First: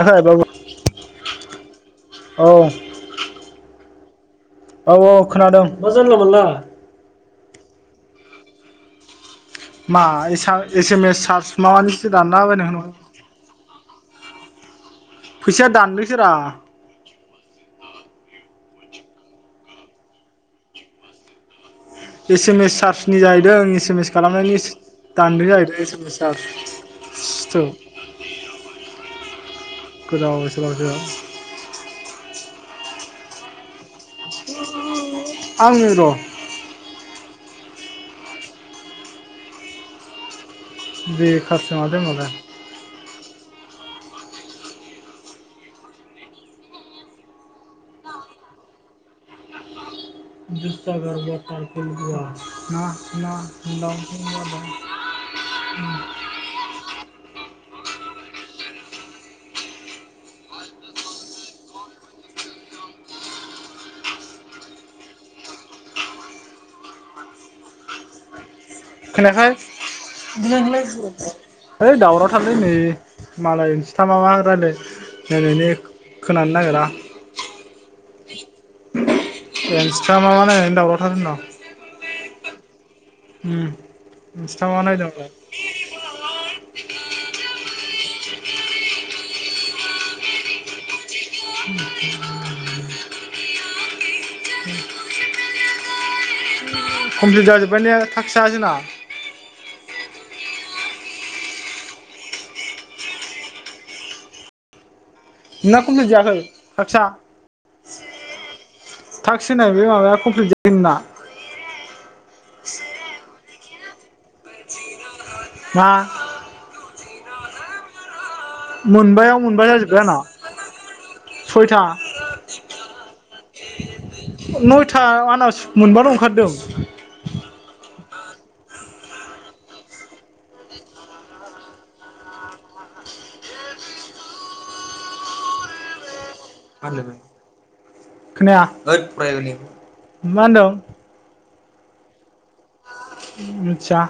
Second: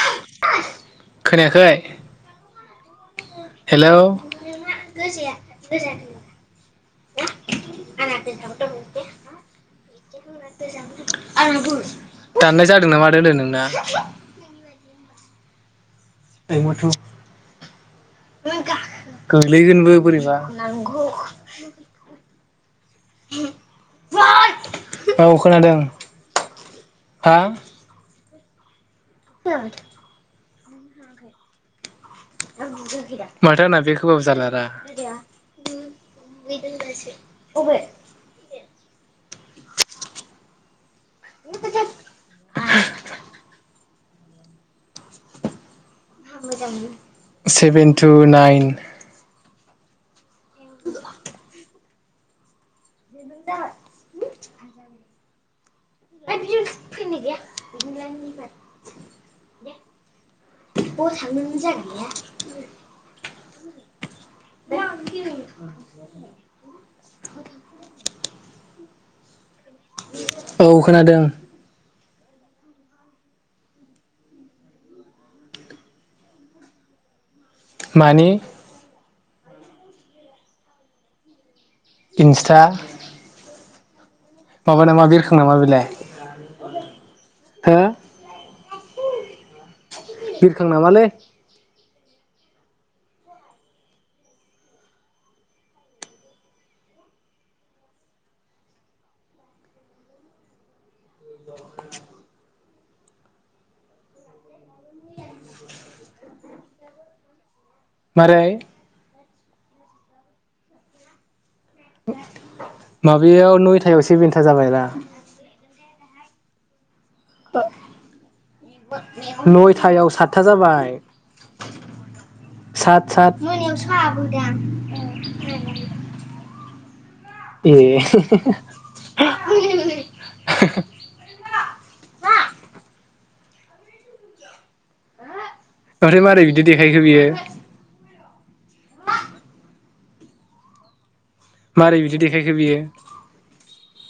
आखै बाबु खोनायाखै औ हेलौ औ औ खोनादों मा जानला मोनला आ मा एसा एस एम एस चार्ज दथ हे माबानिसो दानलाबायनो दाननाय होन जादोंना मादोंनो नोंना फैसााया दाननोस मथ' गोगलैगोनबो बोरैबा एसे मेस सात सुनि जाहैदों एस एम एस खालामनायनि औ दानदों जाहैदों खोनादों [unintelligible] ओं गोदाव सोराव सो माथो आंना बेख होबाबो जालारा आंनो र' [inaudible] अबे बेखारसो मादो होमबालाय। सेभेन टु नाइन [unintelligible] [unintelligible] [unintelligible] [unintelligible] [unintelligible] खोनायाखै? औ खोनादों [unintelligible] ओइ दावराव थारलै नै मालाय इसथा माबा रायलाय लायनायनि खोनानो नागिरा मानि एन्सथा मा मा नायनानै दावरावथार‌ होनदां। इन्स्टा उम इन्सटामा माबा नामा नायदोंमोन बिरखां नामा बेलाय? हो बिरखां नामालै? [unintelligible] कमप्लिट जाजोबबाय लै थास्क आ जोंना। नोंंना‌ कमफ्लित जायाखै टास्ट आ? मारै? टास्क होननाय बे माबाया कमप्लिट जायाखै नोंना? माबायाव नयथायाव सेबेन्था जाबायरा मा? ओ मोनबायाव मोनबा जाजोब्बाय नयथायाव आंना सातथा जाबाय सयथा सात सात नयथा आंना मोनबाल' ओंखारदों ए [unintelligible] आरो मारै बिद दि देखायखो बियो खोनाया मा होनदों? मारै बिदि देखायखो बियो? मोथिया।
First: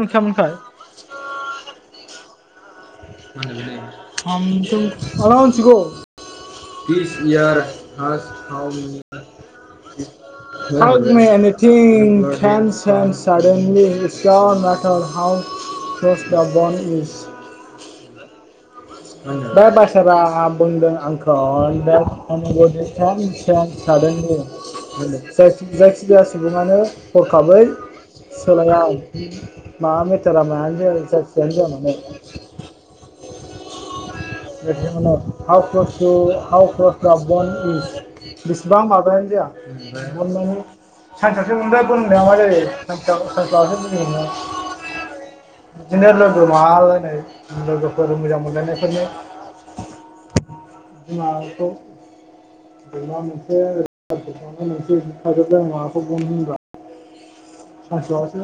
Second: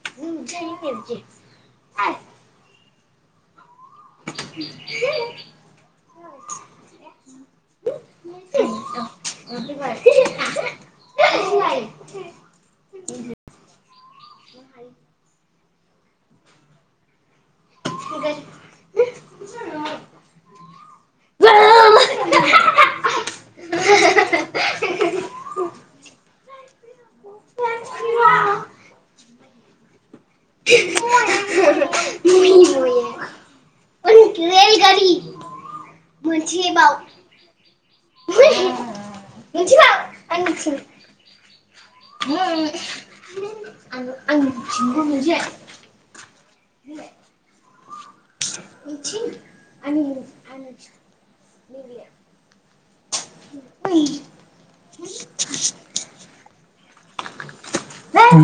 नंखायामोनखाय [unintelligible] [unintelligible] [unintelligible] [unintelligible] [unintelligible] [unintelligible] [unintelligible] [unintelligible] [unintelligible] [unintelligible] [unintelligible] [unintelligible] [unintelligible] बिमाखौ [inaudible] [unintelligible] सानसेआवसो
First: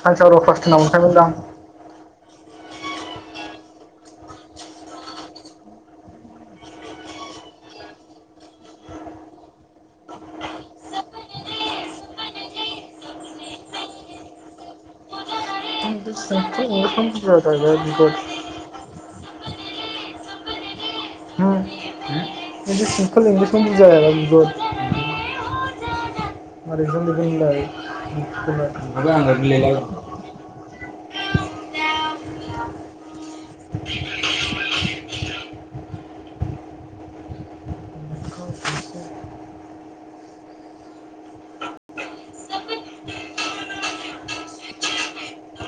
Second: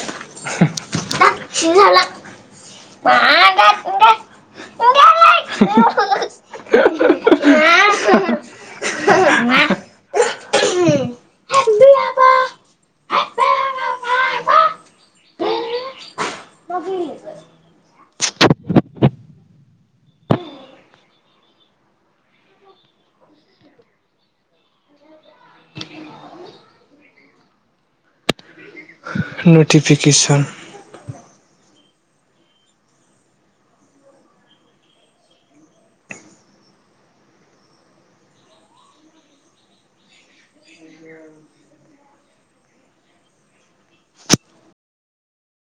सानसेआव र' क्लास टेनाव मोनखायमोनदां [unintelligible] [unintelligible] [unintelligible] [unintelligible] [unintelligible] आंबो मिलायलाय नटिफिकेसन [unintelligible]